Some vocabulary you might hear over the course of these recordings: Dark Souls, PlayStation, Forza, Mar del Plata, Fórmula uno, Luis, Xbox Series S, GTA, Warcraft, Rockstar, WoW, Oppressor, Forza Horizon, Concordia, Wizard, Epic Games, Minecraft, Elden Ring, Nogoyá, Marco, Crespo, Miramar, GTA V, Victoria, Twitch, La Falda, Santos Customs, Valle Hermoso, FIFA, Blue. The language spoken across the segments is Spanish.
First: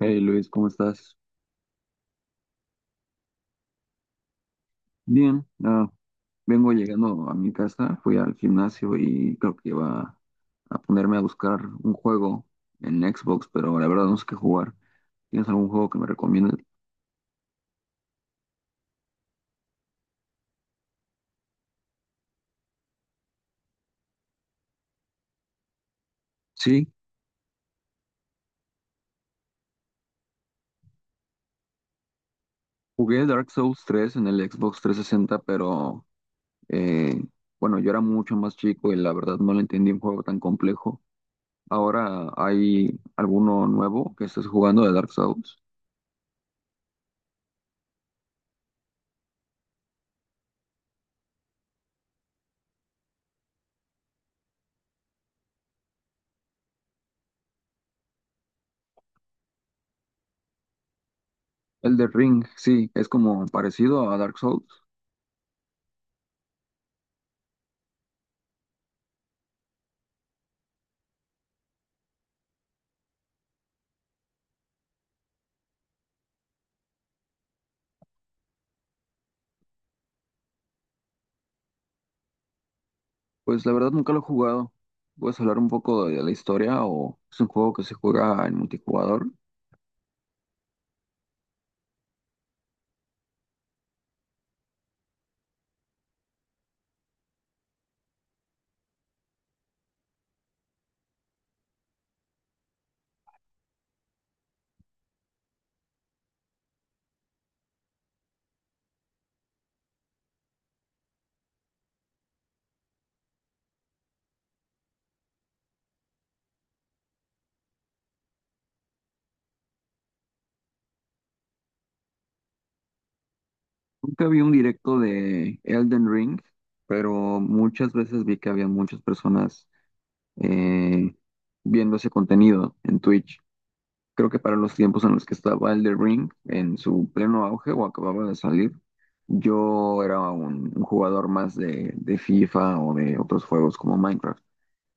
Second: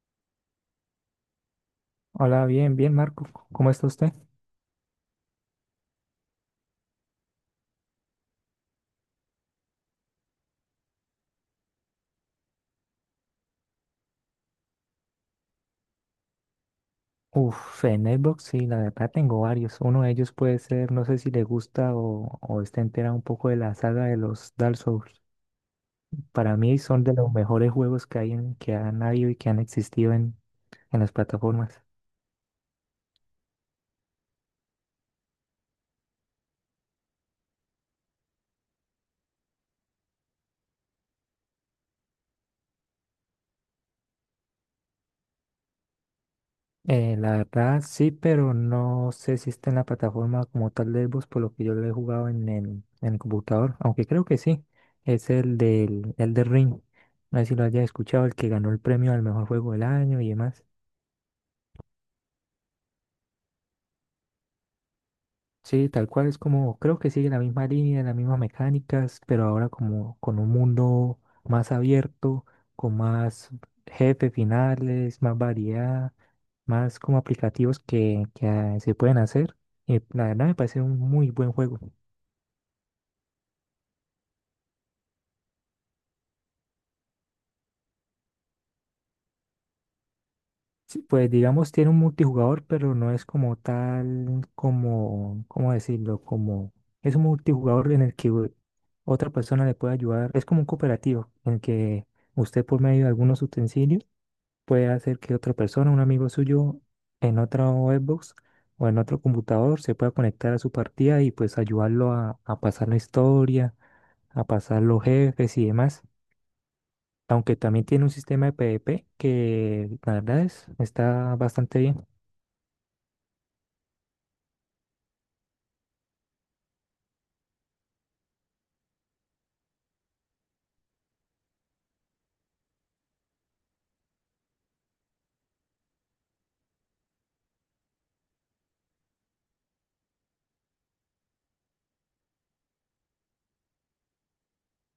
Hey Luis, ¿cómo estás? Hola, bien, bien, Marco. ¿Cómo está usted? Bien, vengo llegando a mi casa, fui al gimnasio y creo que iba a ponerme a buscar un juego en Xbox, pero la verdad no sé qué jugar. ¿Tienes algún juego que me recomiendes? Uf, en Xbox sí, la verdad tengo varios. Uno de ellos puede ser, no sé si le gusta o está entera un poco de la saga de los Dark Souls. Para mí Sí, son de los mejores juegos que hay que han habido y que han existido en las plataformas. jugué Dark Souls 3 en el Xbox 360, pero eh, bueno, yo era mucho más chico y la verdad no le entendí un juego tan complejo. Ahora hay alguno nuevo que estés jugando de Dark Souls. La verdad sí, pero no sé si está en la plataforma como tal de Xbox, por lo que yo lo he jugado en el computador, aunque creo que sí. Es el del el de Ring. No sé si lo haya escuchado, el que ganó el premio al mejor juego del año y demás. El de Ring, sí, es como parecido a Dark Souls. Sí, tal cual. Es como, creo que sigue la misma línea, las mismas mecánicas, pero ahora como con un mundo más abierto, con más jefes finales, más variedad, más como aplicativos que se pueden hacer. Y la verdad me parece un muy buen juego. Pues la verdad nunca lo he jugado. ¿Puedes hablar un poco de la historia o es un juego que se juega en multijugador? Sí, pues digamos tiene un multijugador, pero no es como tal, como, ¿cómo decirlo? Como es un multijugador en el que otra persona le puede ayudar. Es como un cooperativo en el que usted por medio de algunos utensilios puede hacer que otra persona, un amigo suyo, en otra Xbox o en otro computador se pueda conectar a su partida y pues ayudarlo a pasar la historia, a pasar los jefes y demás. Aunque también tiene un sistema de PvP que la verdad es, está bastante bien. Nunca vi un directo de Elden Ring, pero muchas veces vi que había muchas personas eh, viendo ese contenido en Twitch. Creo que para los tiempos en los que estaba Elden Ring en su pleno auge o acababa de salir, yo era un jugador más de FIFA o de otros juegos como Minecraft.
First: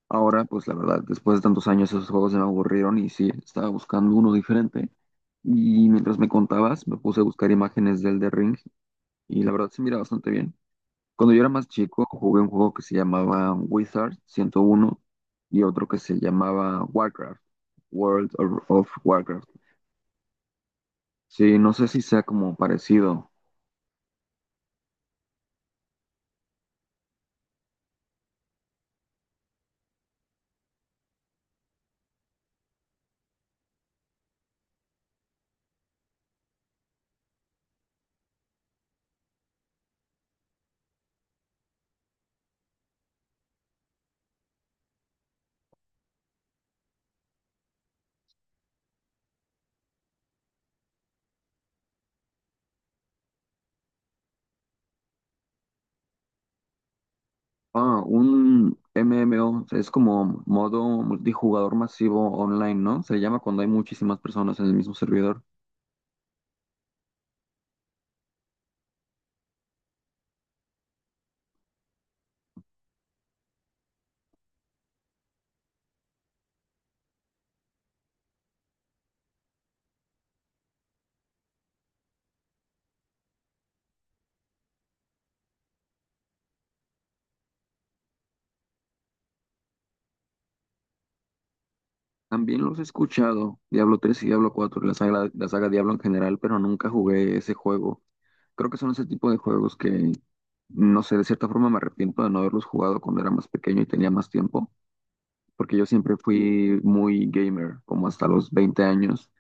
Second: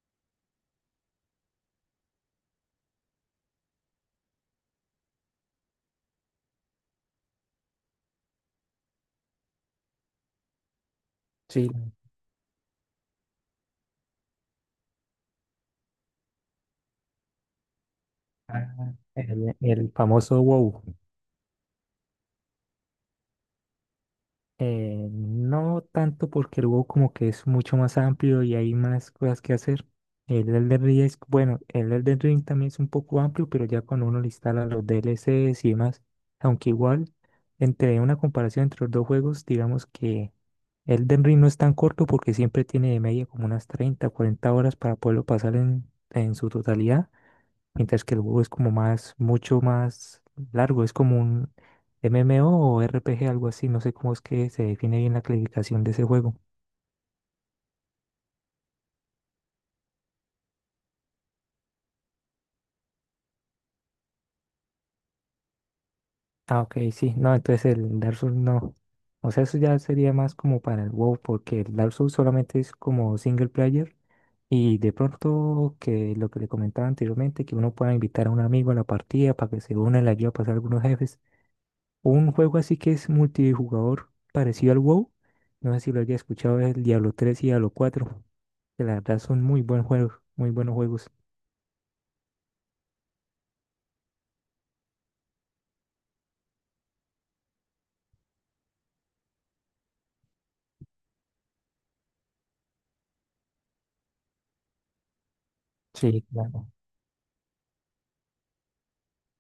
Ahora, pues la verdad, después de tantos años esos juegos se me aburrieron y sí, estaba buscando uno diferente. Y mientras me contabas, me puse a buscar imágenes del The Ring y la verdad se mira bastante bien. Cuando yo era más Sí. chico, jugué un juego que se llamaba Wizard 101 y otro que se llamaba Warcraft, World Ah, of eh, Warcraft. El, el famoso WoW. Sí, no sé si sea como parecido. No tanto porque el WoW como que es mucho más amplio y hay más cosas que hacer. El Elden Ring es, bueno, el Elden Ring también es un poco amplio, pero ya cuando uno le instala los DLCs y demás. Aunque igual, entre una comparación entre los dos juegos, digamos que Elden Ring no es tan corto porque siempre tiene de media como unas 30 40 horas para poderlo pasar en su totalidad, mientras que el WoW es como más, mucho más largo, es como un MMO o RPG, algo así, no sé cómo es que se define bien la clasificación de ese juego. Ah, un MMO, es como modo multijugador masivo online, ¿no? Se llama cuando hay muchísimas personas en el mismo servidor. Ah, ok, sí, no, entonces el Dark Souls no. O sea, eso ya sería más como para el WoW, porque el Dark Souls solamente es como single player y de pronto que lo que le comentaba anteriormente, que uno pueda invitar a un amigo a la partida para que se una y le ayude a pasar algunos jefes. Un juego así que es multijugador parecido al WoW. No sé si lo haya escuchado, es el Diablo 3 y Diablo 4. Que la verdad son muy buenos juegos, muy buenos juegos. También los he escuchado, Diablo 3 y Diablo 4, la saga Diablo en general, pero nunca jugué ese juego. Creo que son ese tipo de juegos que, no sé, de cierta forma me arrepiento de no haberlos jugado cuando era más pequeño y tenía más tiempo, porque yo siempre Sí, claro. fui muy gamer, como hasta los 20 años,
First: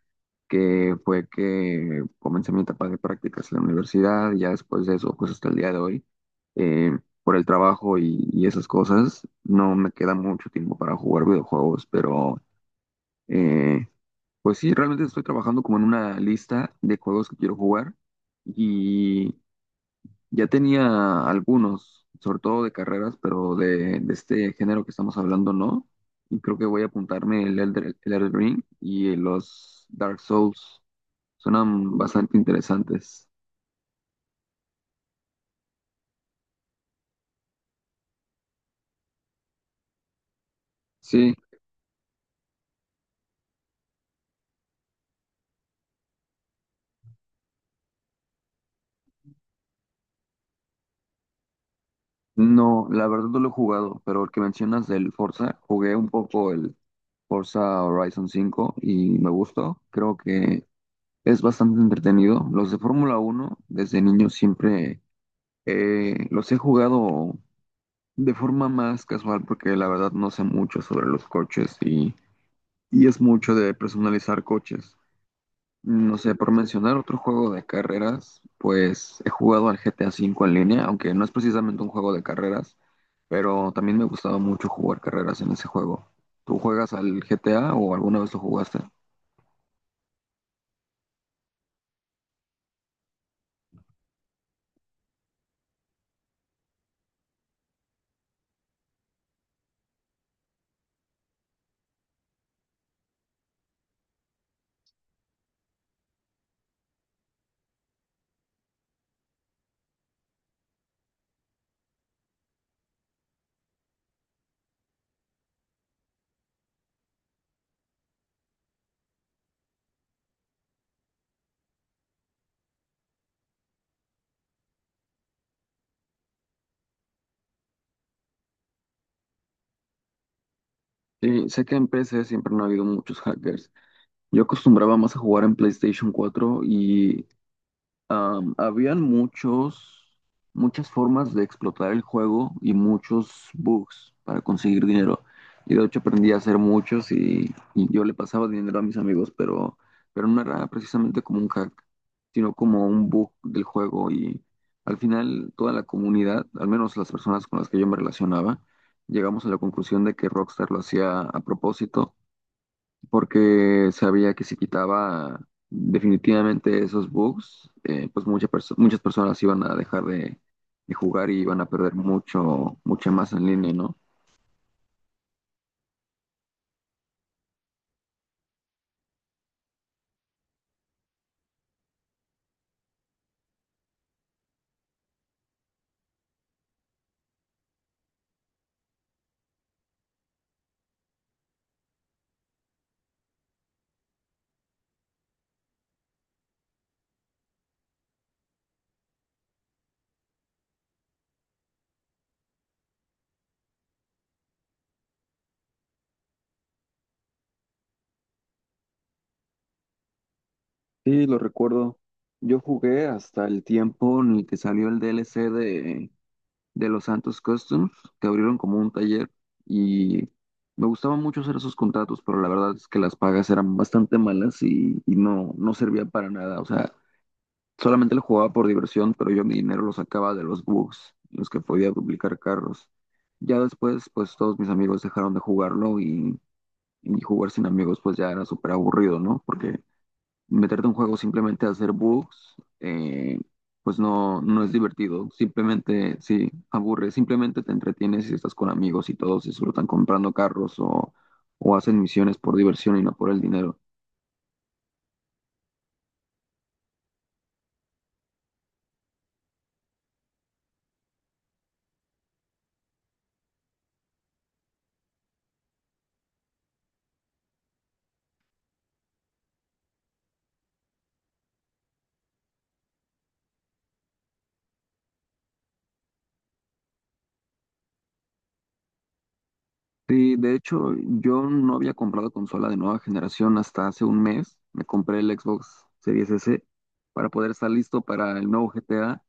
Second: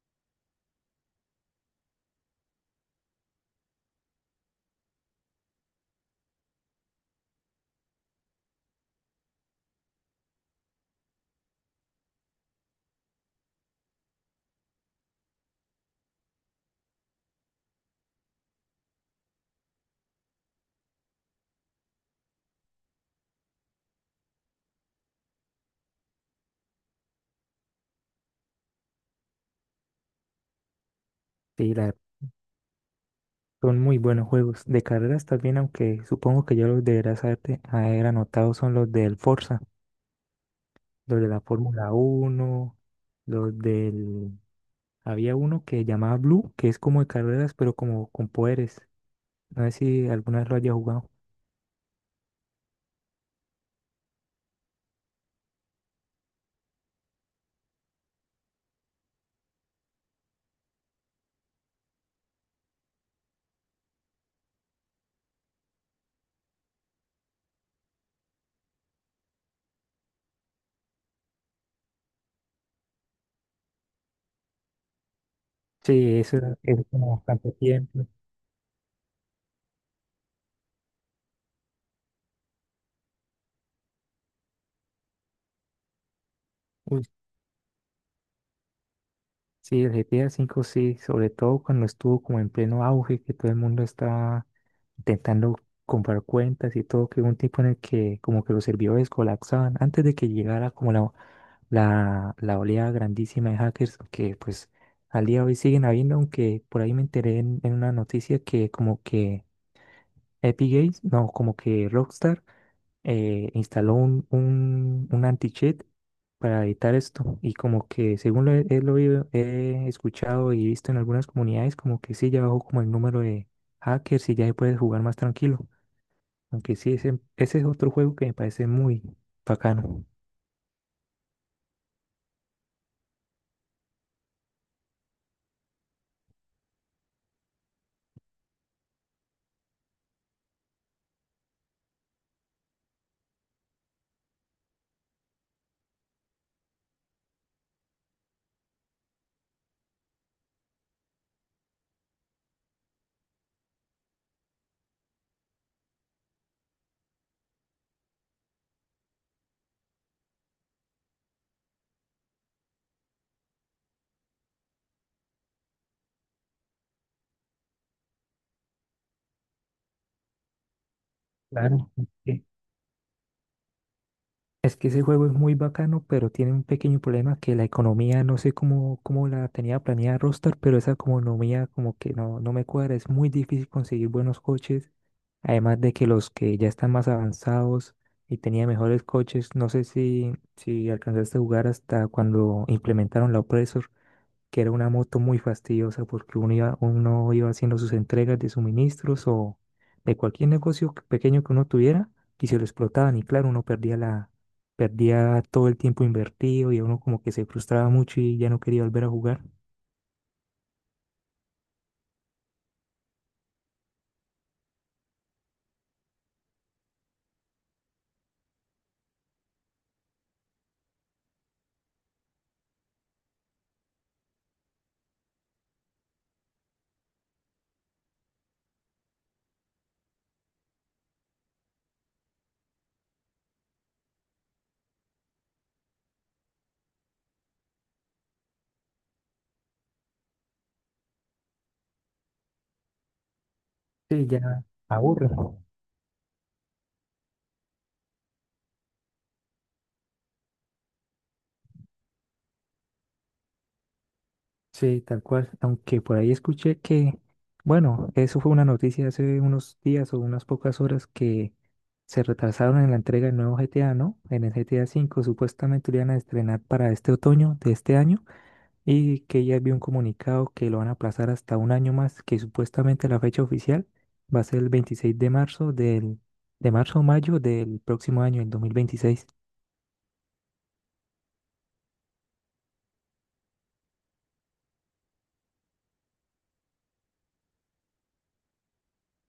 que fue que comencé mi etapa de prácticas en la universidad, y ya después de eso, pues hasta el día de hoy, eh, por el trabajo y esas cosas, no me queda mucho tiempo para jugar videojuegos, pero, eh, pues sí, realmente estoy trabajando como en una lista de juegos que quiero jugar y ya tenía algunos, sobre todo de carreras, pero de este género que estamos hablando no. Y creo que voy a apuntarme el Elden Ring y los Dark Souls. Sí, Suenan bastante interesantes. son muy buenos juegos. De carreras también, aunque supongo que ya los deberás haber anotado, son los del Forza, los de Sí, la Fórmula 1, los del... Había uno que llamaba Blue, que es como de carreras, pero como con poderes. No sé si alguna vez lo haya jugado. no, la verdad no lo he jugado, pero el que mencionas del Forza, jugué un poco el Forza Horizon 5 y me gustó. Creo que es bastante entretenido. Los de Fórmula 1 desde niño siempre los he jugado de forma más casual porque la verdad no sé mucho sobre los coches y es mucho de personalizar coches. No Sí, sé, eso por era, eso mencionar como otro juego bastante de tiempo. carreras, pues he jugado al GTA V en línea, aunque no es precisamente un juego de carreras, pero también me gustaba mucho jugar carreras en ese juego. ¿Tú juegas al GTA o alguna vez lo jugaste? Sí, el GTA 5 sí, sobre todo cuando estuvo como en pleno auge, que todo el mundo estaba intentando comprar cuentas y todo, que hubo un tipo en el que como que los servidores colapsaban antes de que llegara como la oleada grandísima de hackers, que pues al día de hoy siguen habiendo, aunque por ahí me enteré en una noticia que como que Epic Games, no, como que Rockstar instaló un anti-cheat para evitar esto. Y como que según lo he escuchado y visto en algunas comunidades, como que sí, ya bajó como el número de hackers y ya se puede jugar más tranquilo. Aunque sí, ese es otro juego que me parece muy bacano. Sí, sé que en PC siempre no ha habido muchos hackers. Yo acostumbraba más a jugar en PlayStation 4 y habían muchas formas de explotar el juego y muchos bugs para conseguir dinero. Y de hecho aprendí a hacer muchos y yo le pasaba dinero a mis amigos, pero no era precisamente como un hack, sino como un bug del juego. Y al final toda la comunidad, al menos las personas con las que yo me relacionaba, llegamos a la conclusión de que Rockstar lo hacía a propósito porque sabía que si quitaba definitivamente esos bugs, pues muchas personas iban a dejar de jugar y iban a Claro. perder Ok. Mucha más en línea, ¿no? Es que ese juego es muy bacano, pero tiene un pequeño problema que la economía, no sé cómo la tenía planeada Rockstar, pero esa economía como que no me cuadra. Es muy difícil conseguir buenos coches, además de que los que ya están más avanzados y tenían mejores coches, no sé si, si alcanzaste a jugar hasta cuando implementaron la Oppressor, que era una moto muy fastidiosa porque uno iba haciendo sus entregas de suministros o de cualquier negocio que- pequeño que uno tuviera y se lo explotaban y claro, uno perdía todo el tiempo invertido y uno como que se frustraba mucho y ya no quería volver a jugar. Sí, lo recuerdo. Yo jugué hasta el tiempo en el que salió el DLC de los Santos Customs, que abrieron como un taller y me gustaba mucho hacer esos contratos, pero la verdad es que las pagas eran bastante malas y no, no servía para nada. O sea, solamente lo jugaba por diversión, pero yo mi dinero lo sacaba de los bugs, en los que podía duplicar carros. Ya después, pues todos mis amigos dejaron de jugarlo y jugar sin amigos pues ya era súper aburrido, ¿no? Porque meterte en un juego simplemente a hacer bugs, pues Sí, no, no ya es aburre. divertido. Simplemente, sí, aburre. Simplemente te entretienes si estás con amigos y todos disfrutan comprando carros o hacen misiones por diversión y no por el dinero. Sí, tal cual. Aunque por ahí escuché que, bueno, eso fue una noticia hace unos días o unas pocas horas que se retrasaron en la entrega del nuevo GTA, ¿no? En el GTA 5, supuestamente lo iban a estrenar para este otoño de este año y que ya había un comunicado que lo van a aplazar hasta un año más, que supuestamente la fecha oficial va a ser el 26 de marzo de marzo o mayo del próximo año, el 2026. Sí, de hecho, yo no había comprado consola de nueva generación hasta hace un mes. Me compré el Xbox Series S para poder estar listo para el nuevo GTA.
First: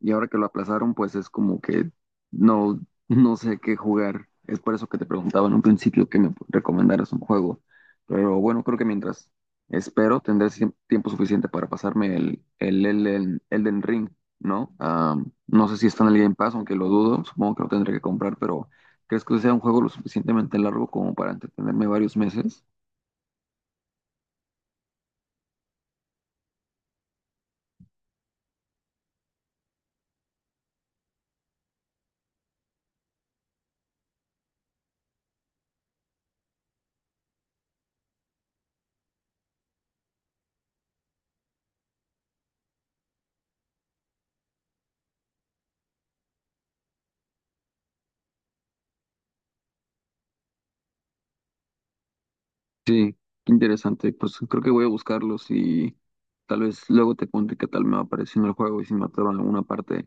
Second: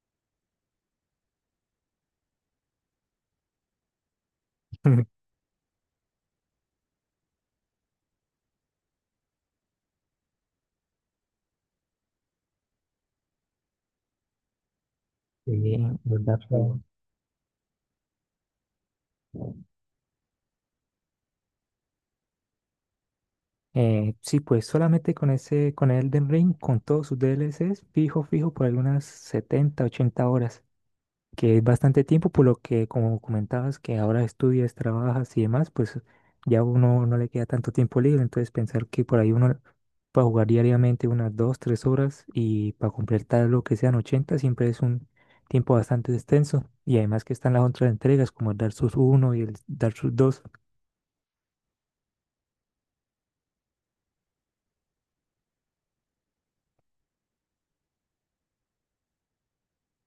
Y ahora que lo aplazaron, pues es como que no, no sé qué jugar. Es por eso que te preguntaba en un principio que me recomendaras un juego. Pero bueno, creo que mientras espero tendré tiempo suficiente para pasarme el Elden Ring, ¿no? Ah, no sé Sí, si está en el Game ¿verdad? Pass, aunque lo dudo. Supongo que lo tendré que comprar, pero ¿crees que sea un juego lo suficientemente largo como para entretenerme varios meses? Sí, pues solamente con ese, con Elden Ring, con todos sus DLCs, fijo, fijo, por algunas 70, 80 horas, que es bastante tiempo, por lo que, como comentabas, que ahora estudias, trabajas y demás, pues ya uno no le queda tanto tiempo libre, entonces pensar que por ahí uno para jugar diariamente unas 2, 3 horas y para completar lo que sean 80, siempre es un tiempo bastante extenso, y además que están las otras entregas, como el Dark Souls 1 y el Dark Souls 2. Sí, qué interesante. Pues creo que voy a buscarlos y tal vez luego te cuente qué tal me va apareciendo el juego y si me atoro en alguna parte.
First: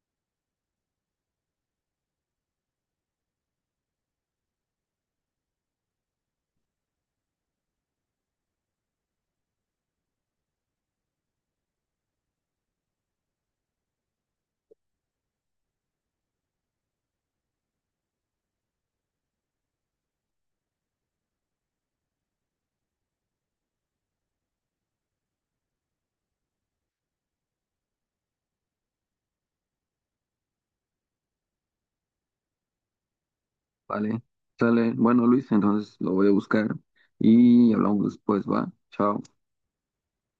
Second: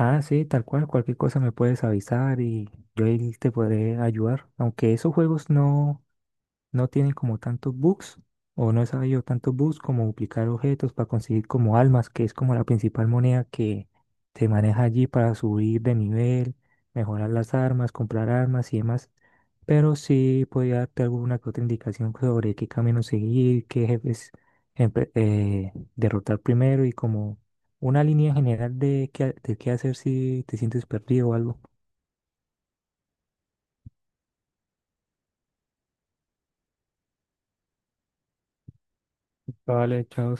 Ah, sí, tal cual, cualquier cosa me puedes avisar y yo ahí te podré ayudar. Aunque esos juegos no tienen como tantos bugs, o no he sabido tantos bugs como duplicar objetos para conseguir como almas, que es como la principal moneda que se maneja allí para subir de nivel, mejorar las armas, comprar armas y demás. Pero sí podría darte alguna que otra indicación sobre qué camino seguir, qué jefes derrotar primero y como una línea general de qué hacer si te sientes perdido o algo. Vale, sale. Bueno, Luis, entonces lo voy a buscar y hablamos después, va. Chao. Vale, chao.